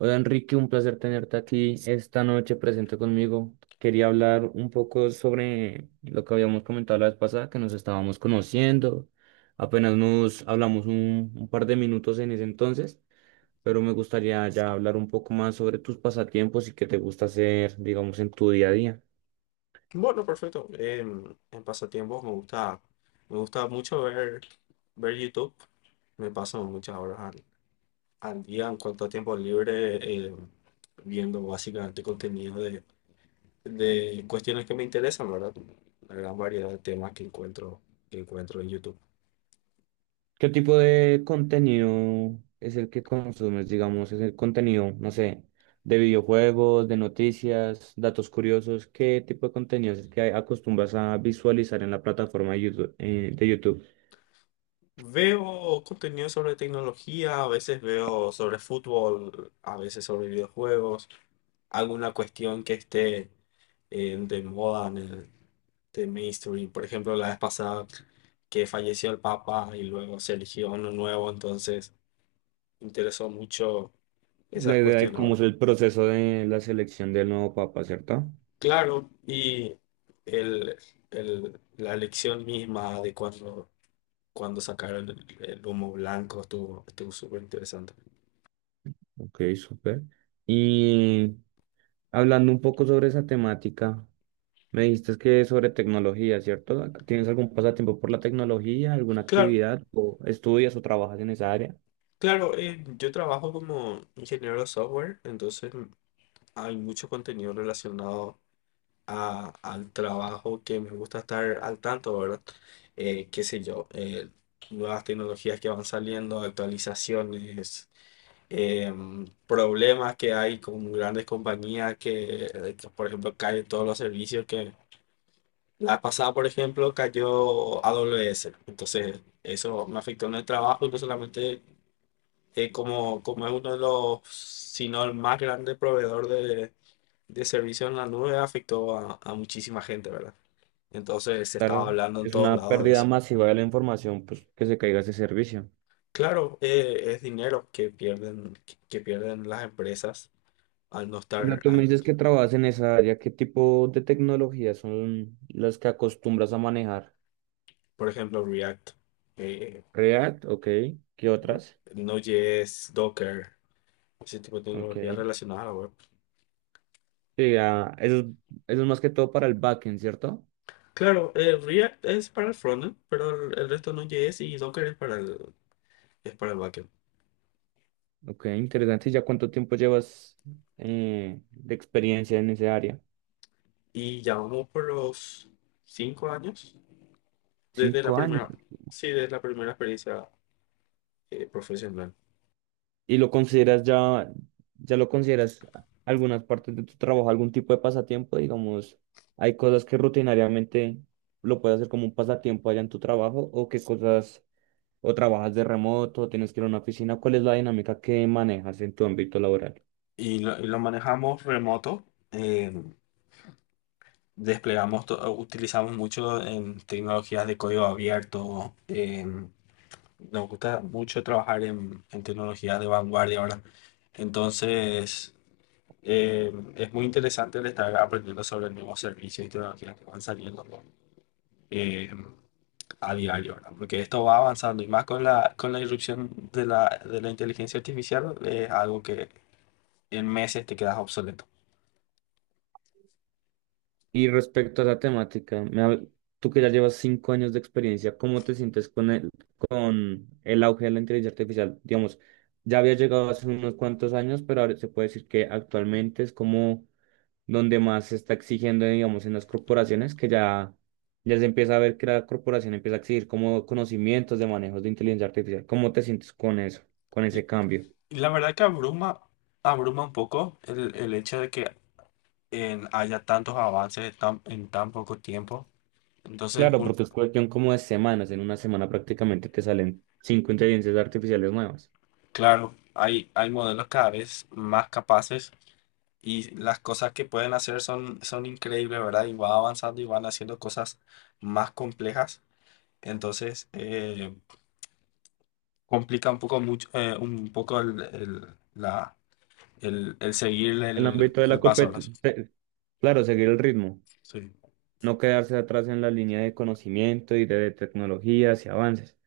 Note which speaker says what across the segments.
Speaker 1: Hola Enrique, un placer tenerte aquí esta noche presente conmigo. Quería hablar un poco sobre lo que habíamos comentado la vez pasada, que nos estábamos conociendo. Apenas nos hablamos un par de minutos en ese entonces, pero me gustaría ya hablar un poco más sobre tus pasatiempos y qué te gusta hacer, digamos, en tu día a día.
Speaker 2: Bueno, perfecto. En pasatiempos me gusta mucho ver YouTube. Me paso muchas horas al día en cuanto a tiempo libre, eh, viendo básicamente contenido de cuestiones que me interesan, ¿verdad? La gran variedad de temas que encuentro en YouTube.
Speaker 1: ¿Qué tipo de contenido es el que consumes? Digamos, es el contenido, no sé, de videojuegos, de noticias, datos curiosos. ¿Qué tipo de contenido es el que acostumbras a visualizar en la plataforma de YouTube?
Speaker 2: Veo contenido sobre tecnología, a veces veo sobre fútbol, a veces sobre videojuegos, alguna cuestión que esté, de moda en el de mainstream. Por ejemplo, la vez pasada que falleció el Papa y luego se eligió uno nuevo, entonces me interesó mucho
Speaker 1: La
Speaker 2: esas
Speaker 1: idea de
Speaker 2: cuestiones,
Speaker 1: cómo
Speaker 2: ¿verdad?
Speaker 1: es el proceso de la selección del nuevo papa, ¿cierto?
Speaker 2: Claro, y el, la elección misma de cuando sacaron el humo blanco estuvo súper interesante.
Speaker 1: Ok, súper. Y hablando un poco sobre esa temática, me dijiste que es sobre tecnología, ¿cierto? ¿Tienes algún pasatiempo por la tecnología, alguna
Speaker 2: Claro.
Speaker 1: actividad, o estudias o trabajas en esa área?
Speaker 2: Claro, yo trabajo como ingeniero de software, entonces hay mucho contenido relacionado al trabajo que me gusta estar al tanto, ¿verdad? Qué sé yo, nuevas tecnologías que van saliendo, actualizaciones, problemas que hay con grandes compañías que, por ejemplo, caen todos los servicios que la pasada, por ejemplo, cayó AWS. Entonces, eso me afectó en el trabajo y no solamente, como es uno de los, si no el más grande proveedor de servicios en la nube, afectó a muchísima gente, ¿verdad? Entonces se estaba
Speaker 1: Claro,
Speaker 2: hablando en
Speaker 1: es
Speaker 2: todos
Speaker 1: una
Speaker 2: lados de
Speaker 1: pérdida
Speaker 2: eso.
Speaker 1: masiva de la información, pues que se caiga ese servicio.
Speaker 2: Claro, es dinero que pierden, que pierden las empresas al no
Speaker 1: Bueno,
Speaker 2: estar,
Speaker 1: tú me
Speaker 2: al-
Speaker 1: dices que trabajas en esa área, ¿qué tipo de tecnologías son las que acostumbras a manejar?
Speaker 2: Por ejemplo, React, eh,
Speaker 1: React, ok, ¿qué
Speaker 2: Re-
Speaker 1: otras?
Speaker 2: Node.js, Docker, ese tipo de
Speaker 1: Ok.
Speaker 2: tecnologías relacionadas a la web.
Speaker 1: Sí, ah, eso es más que todo para el backend, ¿cierto?
Speaker 2: Claro, React es para el frontend, pero el resto no Node.js y Docker es para el backend.
Speaker 1: Ok, interesante. ¿Y ya cuánto tiempo llevas de experiencia en esa área?
Speaker 2: Y ya vamos por los 5 años desde la
Speaker 1: 5 años.
Speaker 2: primera, sí, desde la primera experiencia, profesional.
Speaker 1: y lo consideras ya, ya lo consideras algunas partes de tu trabajo, algún tipo de pasatiempo, digamos, hay cosas que rutinariamente lo puedes hacer como un pasatiempo allá en tu trabajo o qué cosas, o trabajas de remoto, tienes que ir a una oficina, ¿cuál es la dinámica que manejas en tu ámbito laboral?
Speaker 2: Y lo manejamos remoto, eh, desplegamos, utilizamos mucho en tecnologías de código abierto, nos gusta mucho trabajar en tecnologías de vanguardia ahora. Entonces, es muy interesante el estar aprendiendo sobre nuevos servicios y tecnologías que van saliendo. Eh, a diario, ¿verdad? Porque esto va avanzando y más con la irrupción de la inteligencia artificial es algo que en meses te quedas obsoleto.
Speaker 1: Y respecto a la temática, tú que ya llevas 5 años de experiencia, ¿cómo te sientes con con el auge de la inteligencia artificial? Digamos, ya había llegado hace unos cuantos años, pero ahora se puede decir que actualmente es como donde más se está exigiendo, digamos, en las corporaciones, ya se empieza a ver que la corporación empieza a exigir como conocimientos de manejos de inteligencia artificial. ¿Cómo te sientes con eso, con
Speaker 2: Y
Speaker 1: ese cambio?
Speaker 2: y la verdad que abruma un poco el hecho de que haya tantos avances en tan poco tiempo. Entonces,
Speaker 1: Claro, porque es cuestión como de semanas, en una semana prácticamente te salen cinco inteligencias artificiales nuevas.
Speaker 2: claro, hay modelos cada vez más capaces y las cosas que pueden hacer son increíbles, ¿verdad? Y va avanzando y van haciendo cosas más complejas. Entonces, complica un poco mucho, un poco el seguir
Speaker 1: El
Speaker 2: el,
Speaker 1: ámbito de
Speaker 2: el
Speaker 1: la
Speaker 2: pasabras.
Speaker 1: competencia, claro, seguir el ritmo,
Speaker 2: Sí.
Speaker 1: no quedarse atrás en la línea de conocimiento y de tecnologías y avances.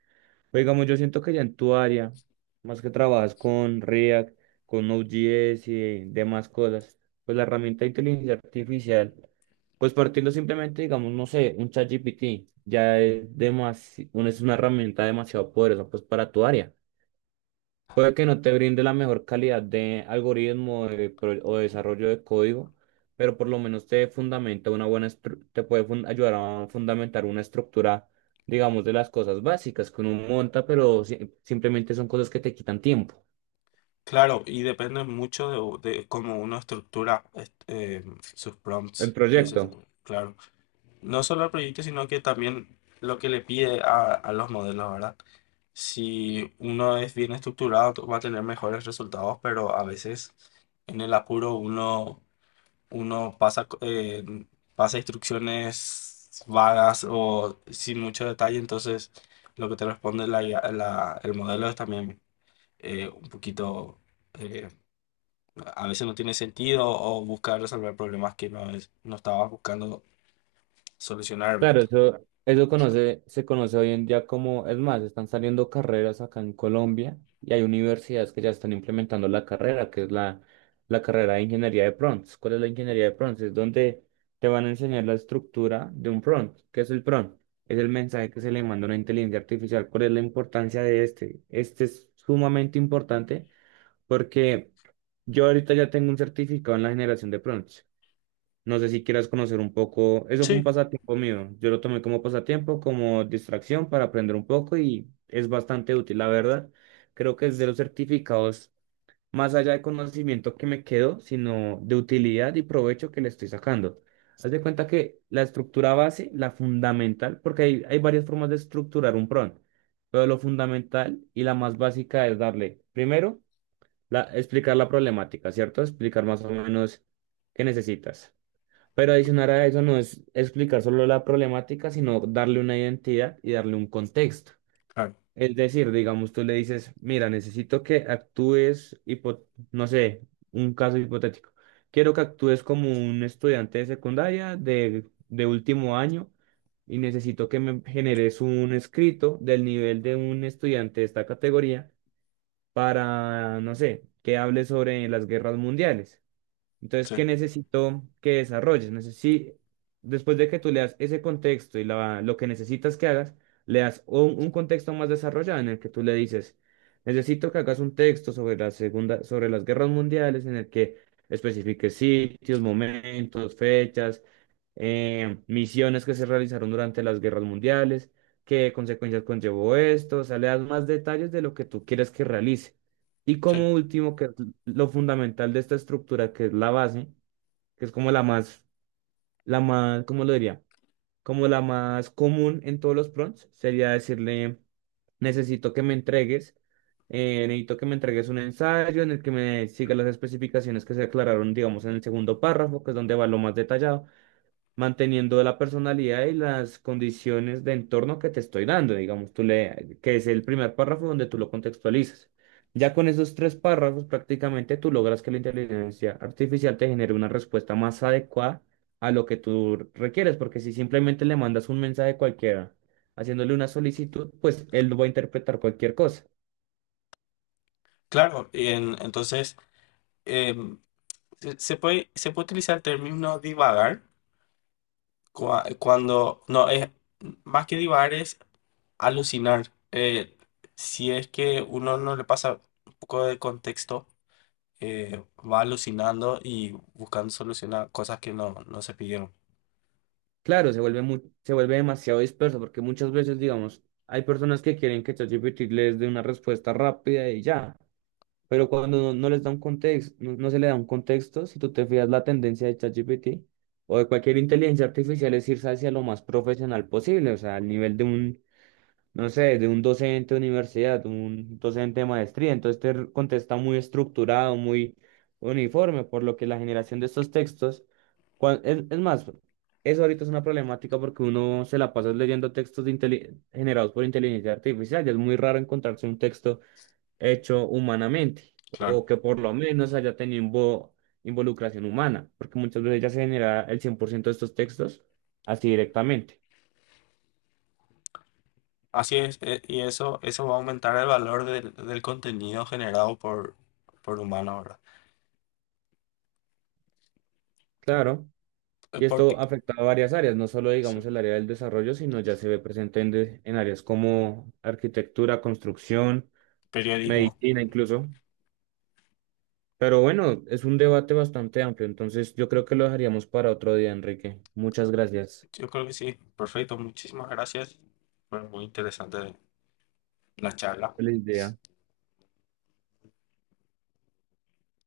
Speaker 1: Pero digamos, yo siento que ya en tu área, más que trabajas con React, con Node.js y demás cosas, pues la herramienta de inteligencia artificial, pues partiendo simplemente, digamos, no sé, un ChatGPT, ya es es una herramienta demasiado poderosa, pues para tu área. Puede que no te brinde la mejor calidad de algoritmo de o de desarrollo de código, pero por lo menos te fundamenta una buena ayudar a fundamentar una estructura, digamos, de las cosas básicas que uno monta, pero simplemente son cosas que te quitan tiempo
Speaker 2: Claro, y depende mucho de cómo uno estructura sus
Speaker 1: en
Speaker 2: prompts y eso,
Speaker 1: proyecto.
Speaker 2: claro. No solo el proyecto, sino que también lo que le pide a los modelos, ¿verdad? Si uno es bien estructurado, va a tener mejores resultados, pero a veces en el apuro uno pasa instrucciones vagas o sin mucho detalle, entonces lo que te responde la IA, el modelo es también, un poquito, eh, a veces no tiene sentido o busca resolver problemas que no estabas buscando solucionar, ¿verdad?
Speaker 1: Claro, se conoce hoy en día como, es más, están saliendo carreras acá en Colombia y hay universidades que ya están implementando la carrera, que es la carrera de ingeniería de prompts. ¿Cuál es la ingeniería de prompts? Es donde te van a enseñar la estructura de un prompt. ¿Qué es el prompt? Es el mensaje que se le manda a una inteligencia artificial. ¿Cuál es la importancia de este? Este es sumamente importante porque yo ahorita ya tengo un certificado en la generación de prompts. No sé si quieras conocer un poco. Eso fue un
Speaker 2: Sí,
Speaker 1: pasatiempo mío. Yo lo tomé como pasatiempo, como distracción para aprender un poco y es bastante útil, la verdad. Creo que es de los certificados, más allá de conocimiento que me quedo, sino de utilidad y provecho que le estoy sacando. Haz de cuenta que la estructura base, la fundamental, porque hay varias formas de estructurar un prompt, pero lo fundamental y la más básica es darle, primero, explicar la problemática, ¿cierto? Explicar más o menos qué necesitas. Pero adicionar a eso no es explicar solo la problemática, sino darle una identidad y darle un contexto.
Speaker 2: claro,
Speaker 1: Es decir, digamos, tú le dices, mira, necesito que actúes, no sé, un caso hipotético. Quiero que actúes como un estudiante de secundaria de último año y necesito que me generes un escrito del nivel de un estudiante de esta categoría para, no sé, que hable sobre las guerras mundiales. Entonces,
Speaker 2: sí,
Speaker 1: ¿qué necesito que desarrolles? Después de que tú le das ese contexto y lo que necesitas que hagas, le das un contexto más desarrollado en el que tú le dices, necesito que hagas un texto sobre sobre las guerras mundiales, en el que especifiques sitios, momentos, fechas, misiones que se realizaron durante las guerras mundiales, qué consecuencias conllevó esto, o sea, le das más detalles de lo que tú quieres que realice. Y
Speaker 2: sí.
Speaker 1: como último, que lo fundamental de esta estructura, que es la base, que es como ¿cómo lo diría? Como la más común en todos los prompts, sería decirle, necesito que me entregues, necesito que me entregues un ensayo en el que me siga las especificaciones que se aclararon, digamos, en el segundo párrafo, que es donde va lo más detallado manteniendo la personalidad y las condiciones de entorno que te estoy dando, digamos, que es el primer párrafo donde tú lo contextualizas. Ya con esos tres párrafos prácticamente tú logras que la inteligencia artificial te genere una respuesta más adecuada a lo que tú requieres, porque si simplemente le mandas un mensaje cualquiera haciéndole una solicitud, pues él lo va a interpretar cualquier cosa.
Speaker 2: Claro, y entonces, em, se puede utilizar el término divagar, cuando, no, es más que divagar, es alucinar. Si es que uno no le pasa un poco de contexto, va alucinando y buscando solucionar cosas que no se pidieron.
Speaker 1: Claro, se vuelve se vuelve demasiado disperso porque muchas veces, digamos, hay personas que quieren que ChatGPT les dé una respuesta rápida y ya. Pero cuando no les da un contexto, no se le da un contexto, si tú te fijas la tendencia de ChatGPT o de cualquier inteligencia artificial es irse hacia lo más profesional posible, o sea, al nivel de un, no sé, de un docente de universidad, un docente de maestría, entonces contesta muy estructurado, muy uniforme, por lo que la generación de estos textos, es más, eso ahorita es una problemática porque uno se la pasa leyendo textos de generados por inteligencia artificial, y es muy raro encontrarse un texto hecho humanamente
Speaker 2: Claro.
Speaker 1: o que por lo menos haya tenido involucración humana, porque muchas veces ya se genera el 100% de estos textos así directamente.
Speaker 2: Así es, y eso va a aumentar el valor del contenido generado por humano, ahora.
Speaker 1: Claro, y esto
Speaker 2: Porque,
Speaker 1: afecta a varias áreas, no solo digamos
Speaker 2: sí,
Speaker 1: el área del desarrollo, sino ya se ve presente en, en áreas como arquitectura, construcción,
Speaker 2: periodismo.
Speaker 1: medicina incluso. Pero bueno, es un debate bastante amplio, entonces yo creo que lo dejaríamos para otro día, Enrique. Muchas gracias.
Speaker 2: Yo creo que sí. Perfecto, muchísimas gracias. Fue muy interesante la charla.
Speaker 1: Feliz día.